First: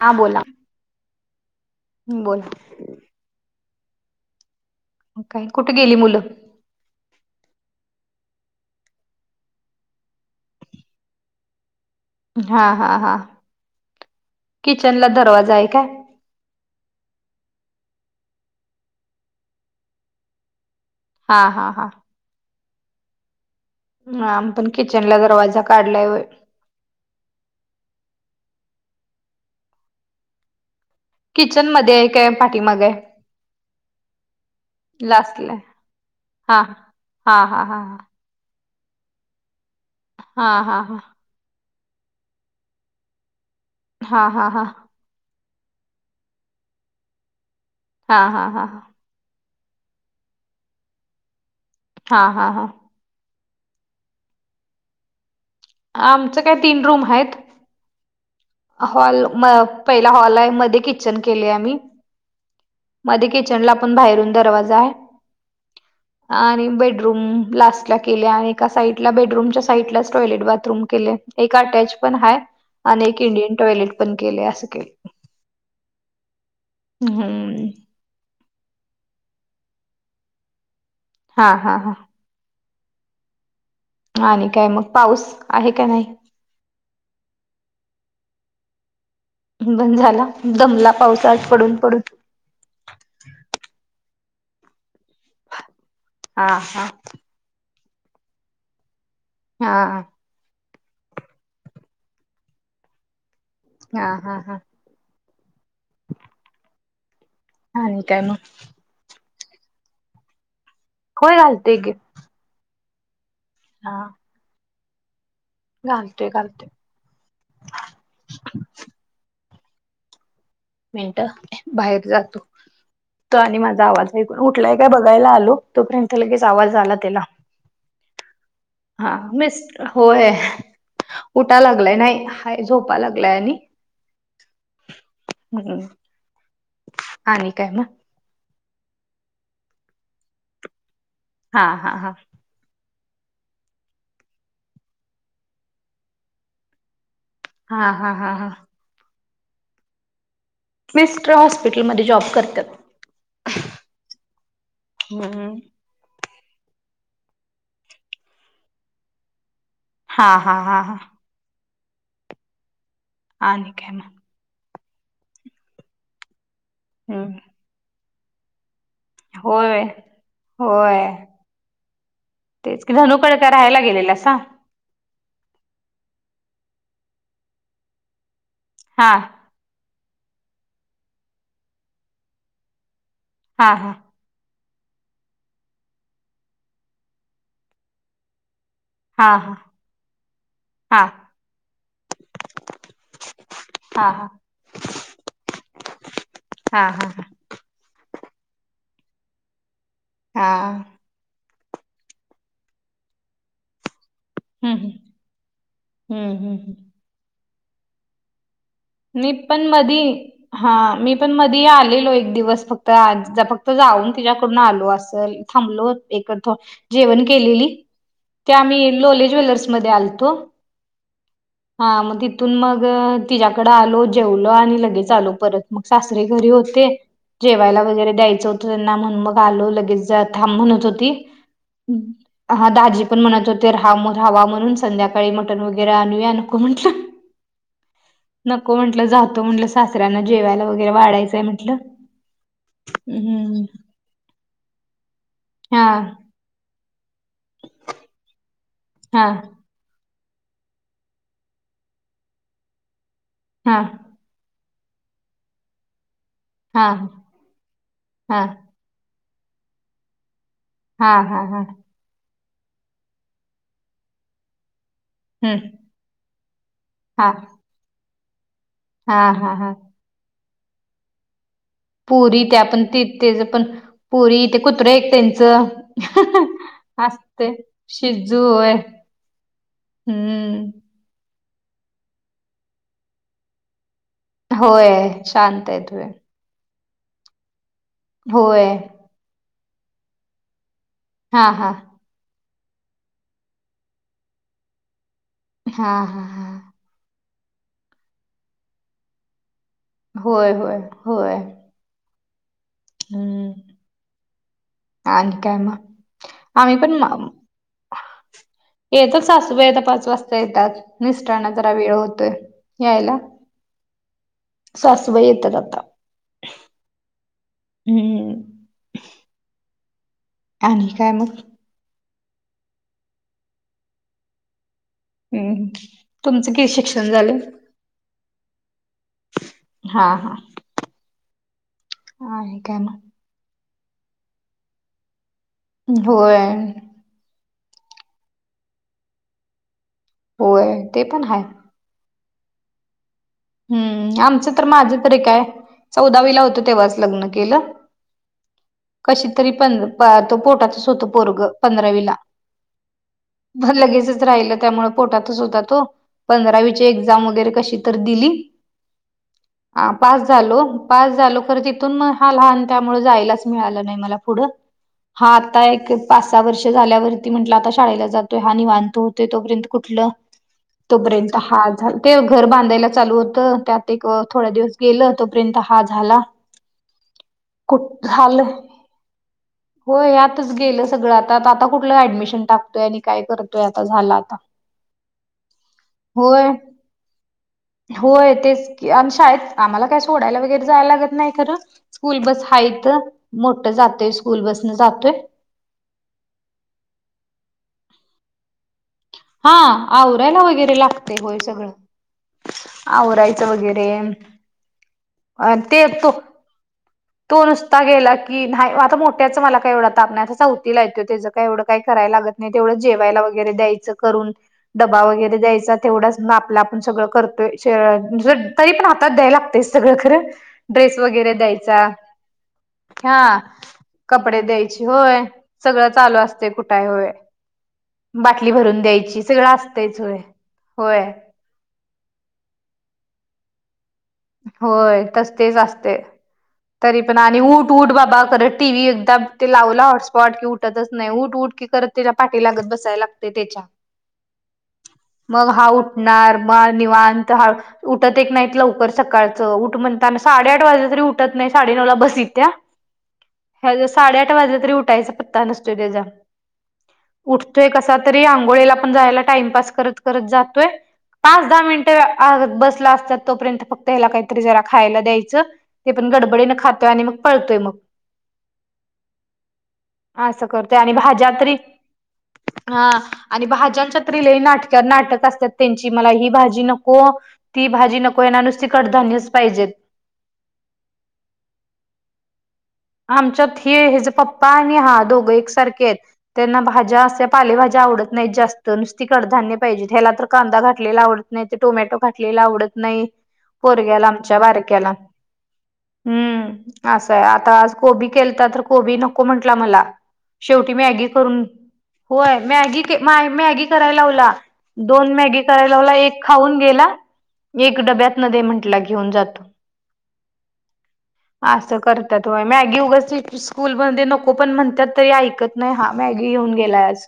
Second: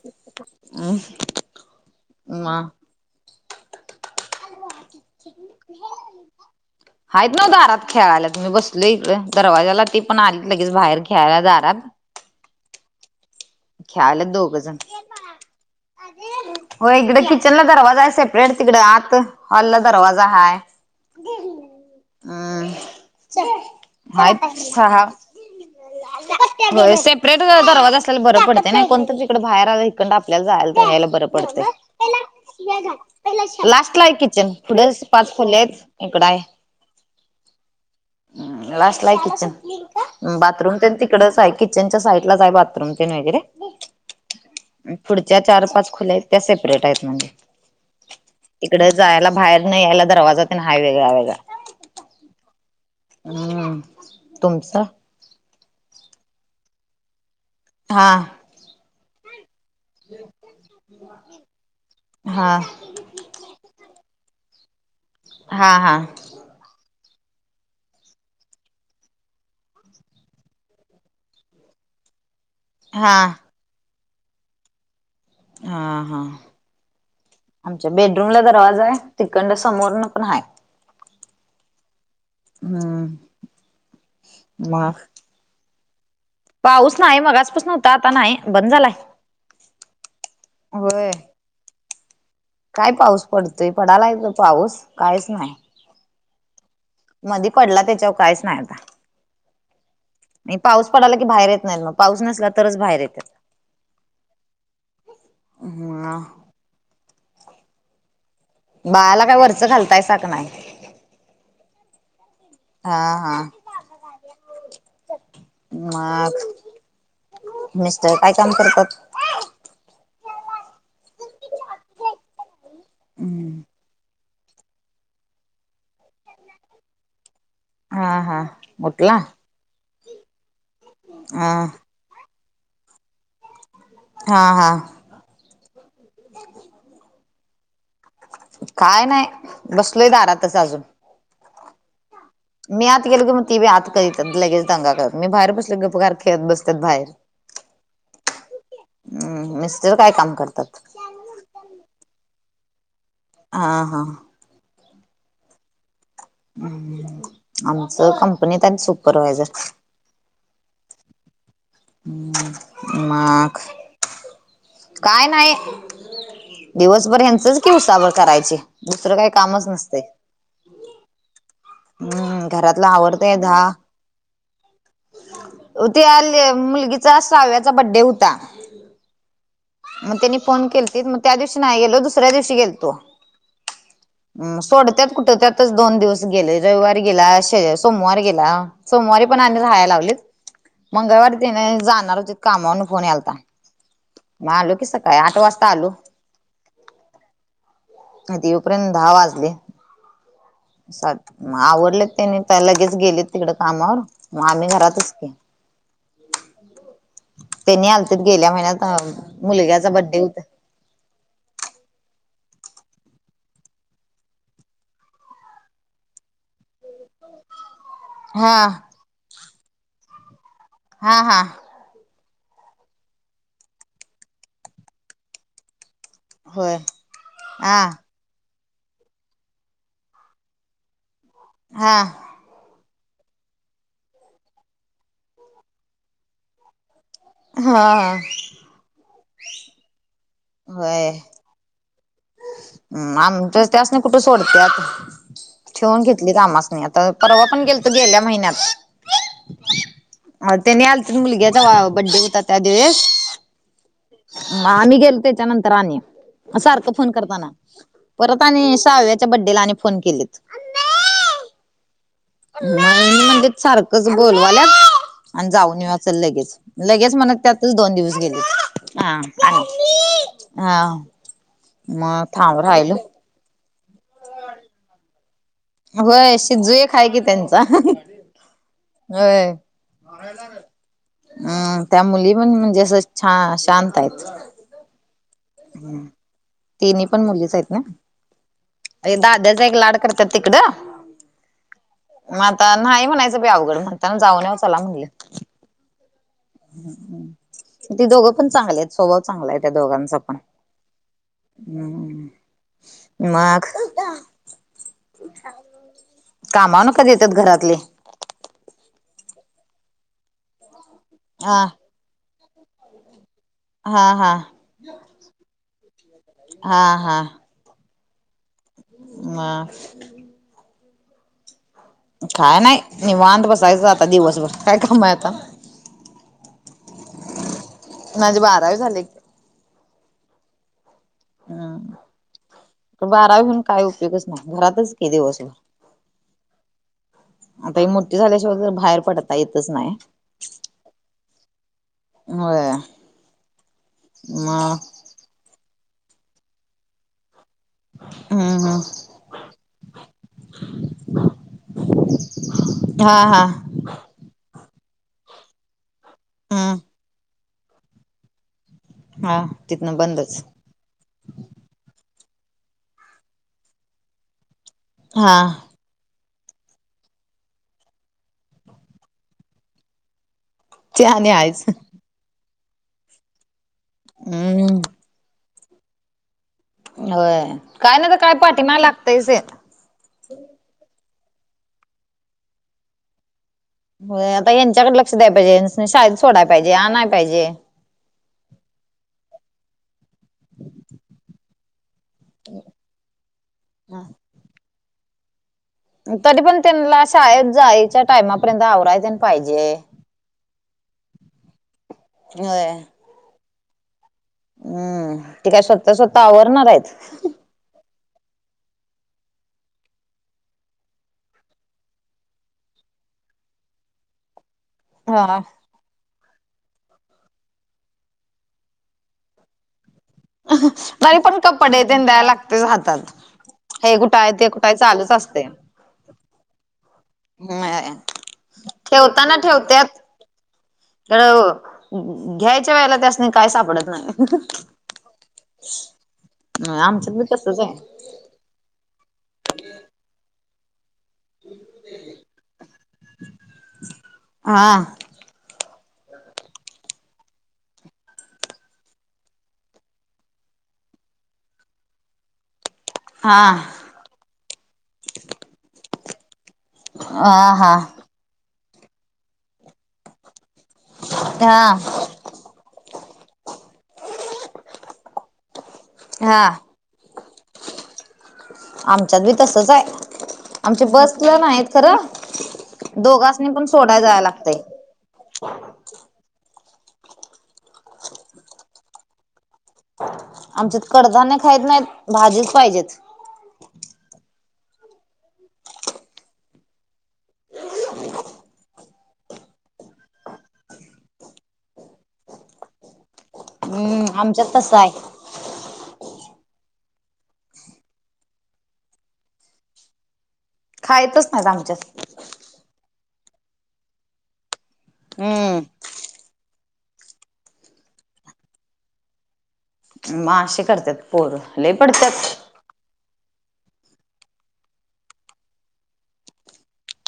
हा बोला अम ह बोला काय कुठे [inaudible] गेली [unintelligible] [inaudible] हायत ना दारात खेळायला तुम्ही बसले इत दरवाजाला ती पण आलीत लगेच बाहेर खेळायला दारात हा हा हा खेळायला किचनला दरवाजा हाय काय [unintelligible] होय इकडं किचन ला दरवाजा हाय सेपरेट तिकड आत-अ हॉल ला दरवाजा हाय आ हा हा हम् चल ना आम्ही पण किचन ला दरवाजा काढलाय व्हय होय सेपरेट दरवाजा असलेल बरं पडतंय नाय कोणतरी पण इकड बाहेर आलं इकडनं आपल्याला जायला पण बरं पडतं किचन मध्ये आहे काय पाठीमाग आहे लास्ट ला आहे किचन पुुढ पाच लास्टला खोल्यायेत. आहे इकडाये हा हा हा हा. लास्ट लाये किचन हा बाथरूम हा तर हा तिकडच आये किचनच्या साईड लाच आय बाथरूम. [unintelligible] हा हा हा पुढच्या चार पाच खोल्याहेत त्या सेपरेट आहेत म्हणजे हा हा हा हा तिकड जायला बाहेर अन् यायला दरवाजा पण आहे वेगळा वेगळा हां हां हां, हम् तुमच? आमच काय तीन रूम हायेत. हा हॉल म पहिला हॉल आहे मधे किचन केलय आम्ही. हा मधे किचन ला पण बाहेरून दरवाजा ये. हा हा आणि बेडरूम लास्ट ला केले आहे एका साइडला बेडरूमच्या साईडलाच टॉयलेट बाथरूम केलय. एक अटॅच पण हाये आणि हा एक इंडियन टॉयलेट पण केले अस केल. हा हा [unintelligible] बेडरूम ला दरवाजा आहे तिकडण समोर न पण हाये हा हा हा हम आणि काय मग पाऊस आहे का नाही? पाऊस नाही मघास पासण व्हता आता नाही बंद झालाय.. बण झाला दमला होय पाऊस आज पडून पडून. काय पाऊस पडतोय पडायला येतो पाऊस काहीच नयी आ हा मधी पडला त्याच्यावर काहीच नाइ आता हा आणि पाऊस पडाला की बाहेर येत नाइ मग पाऊस नसला तरच बाहेर येतात. हा हा हा ह आणि काय मग? बाळाला काही वरच घालताय सा का नाइ होय घालतोय की. हा हा हा घालतोय मग घालतोय मिस्टर काय काम करतात मिनट बाहेर जातो त आणि माझा आवाज कुठलाय काय बघायला आलो तोपर्यंत लगेच आवाज आला त्याला. हा हा हा उठला मिस् होय हा उटा लागलाय नाही. काय झोपा लागलाय आणि. हा हा. हम [inaudible] हा न काय म काय नयी बसलो दारातच अजून. हा हा हा मी आत गेली मग ती बी आत करीत लगेच दंगा करत मी बाहेर बसले गप गार खेळत बसतात बाहेर हा हा हा हा हम्म मिस्टर काय काम करतात? मिस्टर हॉस्पिटलमध्ये जॉब करतात. हा हा हम्म ह् आमचं कंपनी त हायत सुपरवायझर. हा हा हा हा ह माघ आणि काय मग काय नाही दिवसभर हम्म यांचंच कि उसाभर करायची. दुसरं काही कामच होय नसते होय. हम्म तेच घरातला कि आवरतय धनुकड का दहा राहायला गेलेलं सा? ते आज मुलगीचा साहाव्याचा बड्डे होता हा मग त्यांनी फोन केलीतीत मग त्या दिवशी नाही गेलो दुसऱ्या दिवशी गेलतो. हा हा हम सोडत्यात कुठं त्यातच दोन दिवस गेले रविवार गेला स सोमवार गेला. सोमवारी हा पण हा आनी राहायला लावलित. हा मंगळवारी तेनी जाणार होते कामावरन फोन यालता. हा मग आलो कि सकाळी आठ वाजता आलो. हा हा हा इथ यूपर्यंत दहा वाजले. हां चालतय आवडले त्यानी त्या लगेच गेले तिकड कामावर. मग आम्ही हम्म हम्म घरातच के हम्म हम्म त्यांनी आलत गेल्या महिन्यात. अ मी पण मुलग्याचा मधी बड्डे होत. हा मी पण मधी आलेलो एक दिवस फक्त फक्त जाऊन तिच्याकडून आलो असल. थांबलो एकतो जेवण केलेली ते हा आम्ही लोले ज्वेलर्समध्येध्ये आलतो. हा हा. हा मग तिथून मग तिच्या्याकडे आलो जेवल आणि लगेच आलो परत. मग सासरे घरी होय होते हा जेवायला वगैरे द्यायचं हो त्यांना म्हण मग आलो लगेच थांब म्हणत होती हा हा दाजी पण म्हणत होते राहा राहावा म्हणून संध्याकाळी मटन वगैरे आणूया नको म्हंटलं. हा. नको म्हटलं जातो म्हटलं सासऱ्यांना जेवायला वगैरे वाढायचंय म्हंटलं. हम हम्म आमच्या त्यास नाही कुठे सोडते आत हा ठेवून घेत- काम अस नाही आता परवा पण गेल तू गेल्या महिन्यात. हा. अ तेनी आलत मुलग्याचा बड्डे होता त्या दिवस. हां. आम्ही गेलो त्याच्या नंतर आणि हा सारखं फोन करताना, हा परत आणि श्राव्याच्या बड्डेला आणि फोन केलेत. हा. हा. हा. नाही म्हणजे, सारखंच बोलवाल्यात. आणि हम्म जाऊन येवूया चलं लगेच, लगेच हा म्हणत त्यातच दोन दिवस गेले. हा आणि हा मग थांब राहिल. तेच पण पोरी ते कुत्रे एक त्यांचं. होय शिजु एक हाय कि असते त्यांचा शिजू होय. हम्म अम् त्या मुली पण म्हणजे असं छान शांत आहेत. होय शांत आहेत होय. तिन पण मुलीच आहेत ना? होय. ऐ दादयाच एक लाड करतेत तिकडं. हा.. हा. मग आता नाही म्हणायचं बी अवघड, म्हणताना जाऊन येवू चला म्हणलं. हा.. हा.. हा. ते दोघं पण चांगले आहेत. स्वभाव चांगला आहे त्या दोघांचापण. होय होय होय हम्म्. हम्म मग. आणि काय मग? आम्ही कामावरून पण कधी म- येतातं घरातले? येतात सासूबाई आता पाच वाजता येतात, मिस्टरांना हा जरा वेळ होतोय यायला. हा.. हा. सासूबाई येतात आता. हा.. हा. हम्म्. माग? आणि काय मग? काय नाही. निवांत बसायचं, आता दिवसभर काय काम आहे. आता हम्म्. तुमचं किती शिक्षण झालं? माझी बारावी झाली की. हा.. हा. हम्म. आणि काय मग बारावी होऊन काय उपयोगच नाही घरातंच क दिवसभर होय. आता ही मोठी झाल्याशिवाय खरं, बाहेर पडता येतच नाही. होय, ते पण आहे. होय. हम्म्.. आमचं तर, मग माझं तरी काय. चौदावीला होतो, तेव्हाच लग्न केलं. हम्म्. कशी तरी पंध तो पोटातच होतं पोरगं, पंधरावीला. हा.. हा. राहीलं. त्यामुळे, पोटातच होता तो. हम्म पंधरावीची एक्झाम वगैरे कशी तर दिली. हा हा, तिथनं पास बंदच झालो. पास झालो खरं, तिथून मग हा लहान. त्यामुळं, जायलाच मिळालं नाही मला पुढं. हा, आता एक पाच-सहा वर्ष झाल्यावरती म्हटलं, आता शाळेला जातोय हा. निवांत होतंय, तोपर्यंत कुठलं? ते आणि तोपर्यंत हा आहेच झाला, ते घर बांधायला चालू होतं त्यात. एक, थोडे दिवस हम्म गेलं. तोपर्यंत, हा झाला. होय. काय ना कायतरी पाठीमागं लागतंयच ते. हो, ह्यातंच गेलं सगळं आता. आता कुठलं ऍडमिशन टाकतोय आणि काय करत होय, आता ह्यांच्याकडे लक्ष द्यायला पाहिजे. शाळेत सोडायला होय पाहिजे, आणायला पाहिजे. होय तेच की आम शाळेत आम्हाला काय सोडायला वगैरे जायला लागत नाही खरं स्कूल बस हाय तर मोठ जातोय स्कूल बसन जातोय तरी पण त्यांना ला शाळेत जायच्या टाईमापर्यंत आवरायचं हा आवरायला वगैरे लागते होय सगळं होय. आवरायचं वगैरे. हम्म.. ते अ काय, स्वतःचं तो स्वतः आवरणार आहेत? तो नुसता गेला की, नाही आता मोठ्याचं मला काय एवढा ताप नाही. आता चौथीला आहे तो. त्याचं काय एवढं काय करायला लागत नाही, तेवढंच जेवायला वगैरे द्यायचं करून. डबा वगैरे हा द्यायचा तेवढंच, मग आपलं-आपण सगळं करतोय. तरी पण हातात द्याय लागतंयच सगळं, खरं. ड्रेस तरी वगैरे पण कपडे द्यायचा द्याय लागाते हातात हा हे कुठं आहे कपडे ते कुठं आहे द्यायचे चालूच होय असतंय. सगळं चालू असते कुठय होय होय बाटली भरून द्यायची सगळं असतंयच होय होय तर ओ घ्यायच्या वेळेला त्यासनी काही सापडत नाही होय तसतेच असतेय तरी आमच्यात पण बी आणि तसच ऊट आहे. ऊट बाबा खरं टी व्ही तब ते लावलं हॉटस्पॉट कि ऊट उटतच नाही उट उट की करत तिला पाठी लागत बसायला लागते त्याच्या हा मग हा उठणार मग निवांता हा उठत एक नाहीत लवकर सकाळचं उठ म्हणता साडे आठ वाजले तरी उठत नाही साडे नऊ ला बसयेत्याआ हा साडे आठ वाजला तरी उठायचा पत्ता नसतोय त्याचा हा उटतोय हा कसा तरी आंघोळीला पण जायला टाईमपास करत करत जातोय पाच दहा मिनट हा आग बसला असतात तोपर्यंत फक्त ह्याला काहीतरी जरा खायला द्यायचं ते पण हा गडबडीने खात खातोआणि मग पळतोय मग आमचा बी तसच आहे असं करतोय आमची आणि बस भाज्या पण तरी आहेत खरं हा आणि दोघासनी पण भाज्यांच्या सोडाय जायला तरी लैई लागतंय. नाटक नाटक असतात त्यांची मला ही भाजी नको ती भाजी नको येला नुसती कडधान्यच पाहिजेत आमचत कडधान्य खायत नाहीत भाजीच पाहिजेत आमच्यात हे ह्याचे पप्पा आणि हा दोघं एकसारखे आहेत त्यांना भाज्या अस्या पालेभाज्या आवडत नाहीत जास्त नुसती कडधान्य पाहिजे ह्याला तर कांदा घातलेला आवडतो नाही तर टोमॅटो घातलेला आवडत नाही हम्म पोरग्याला आमच्या आमच्यात तसं आहे बारक्याला हम्म असंय आता आज कोबी केलता तर कोबी नको म्हंटला मला शेवटी मॅगी खायतच करून नाहीत आमच्यात होय. मॅगी मॅगी करायला लावला. दोन मॅगी करायला हम्म लावला. एक- खाऊन गेला. एक डब्यातन दे म्हंटला घेऊन जातो. मा अशे करतात पोर. लई असं करतात पडत्यात- होय मॅगी उगचीच स्कूलमध्ये नको पण म्हणतात तरी, ऐकत नाही हा. मॅगी घेऊन गेलाय आज.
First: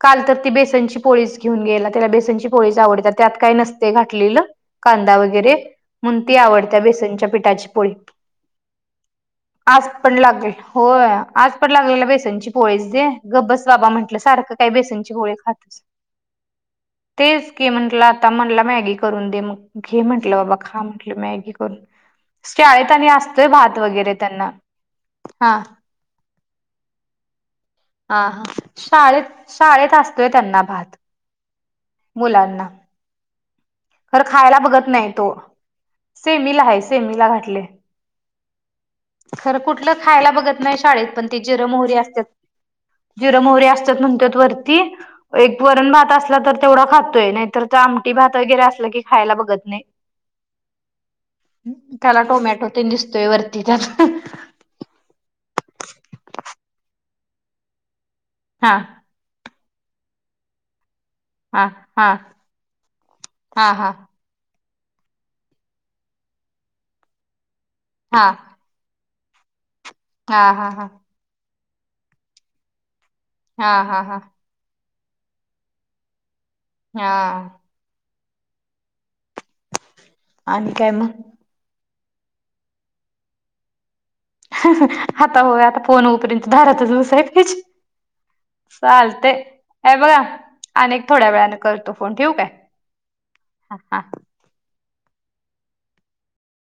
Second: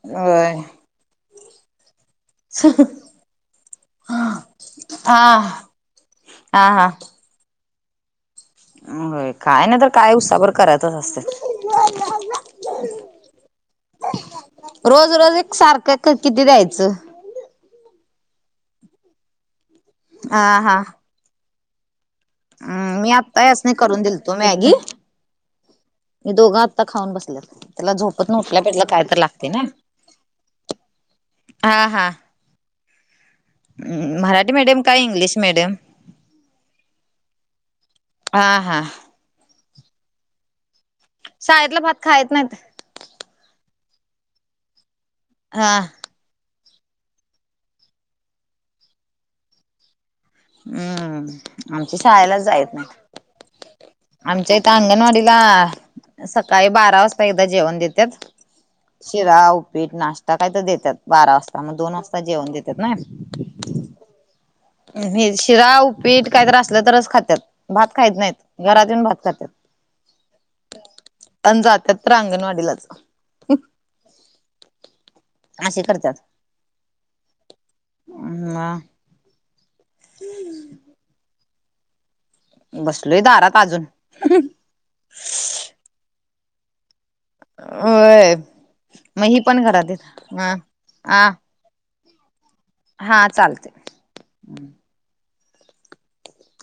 काल तर ती होय बेसनची पोळीच घेऊन गेला. त्याला बेसनची- पोळीच आवडते. त्यात काही नसतए घातलेलं. कांदा हा वगैरे. म्हणून ती हा आवडत्या बेसनच्या पिठाची पोळी. होए. काय नाही तर काय उसाभर करायचच असत्यात. म्हणाय लागला बेसनची पोळीच दे. गप बस बाबा म्हटलं सारख- रोज रोज एक सारखं किती द्यायचं? तेच की. म्हंटलं आता म्हटलं मॅगी करून दे. मग घे म्हंटलं हा बाबा हा खा म. म्हटलं मॅगी कर. शाळेत हम् आणि मी आत्ता असतय यासनी भात करून वैगेरे दिलतो त्यांना. मॅगी हा. मी दोघं आत्ता खाऊन बसल्यात त्याला आ. झोपत न हां. उठल्या पेटल्या काय तर शाळेत लागते ना शाळेत असतोय त्यांना भात. हा हा. मुलांना. खरं मराठी खायला मीडियम बघत का नाही तो इंग्लिश मीडियम? सेमीला आहे. सेमीला घातलंय. हां हां. खरं कुठलं खायला बघत नाही शाळेत. पण ते जिर शाळेतला मोहरी भात असत- खायत नाहीत जिर मोहरी असतात म्हणतेत वरती. एक हा वरण भात असला तर- तेवढ खातोय. नाहीतर ते आमटी भात वगैरे असलं की खायला बघत नाही. हम्म. आमचे शाळेलाच जायत नाही. तो वरती जातो. आमच्या इथं अंगणवाडीला आ सकाळी बारा वाजता एकदा जेवण देतात. हां. शिरा, उप्पीट नाश्ता काही तर देतात बारा वाजता. मग दोन वाजता जेवण देतात ना? हां हां. हे शिरा, उप्पीट काहीतरी असलं तरच खातात. भात खायत हा नाहीत घरात येऊन भात खातात. हा हा हा. अ जात्यात तर अंगणवाडीलाच. हा हा हा. अस करतात. हा. ह आणि काय मग? बसलोय दारात अजून. आता होय. आता फोन होउपर्यन्त दारातच. होय मग चालत. ही पण घरात येत बघा हा आणिक हा थोड्या वेळान. करतो फोन. ठेवू काय? हा. चालतय. हा हा.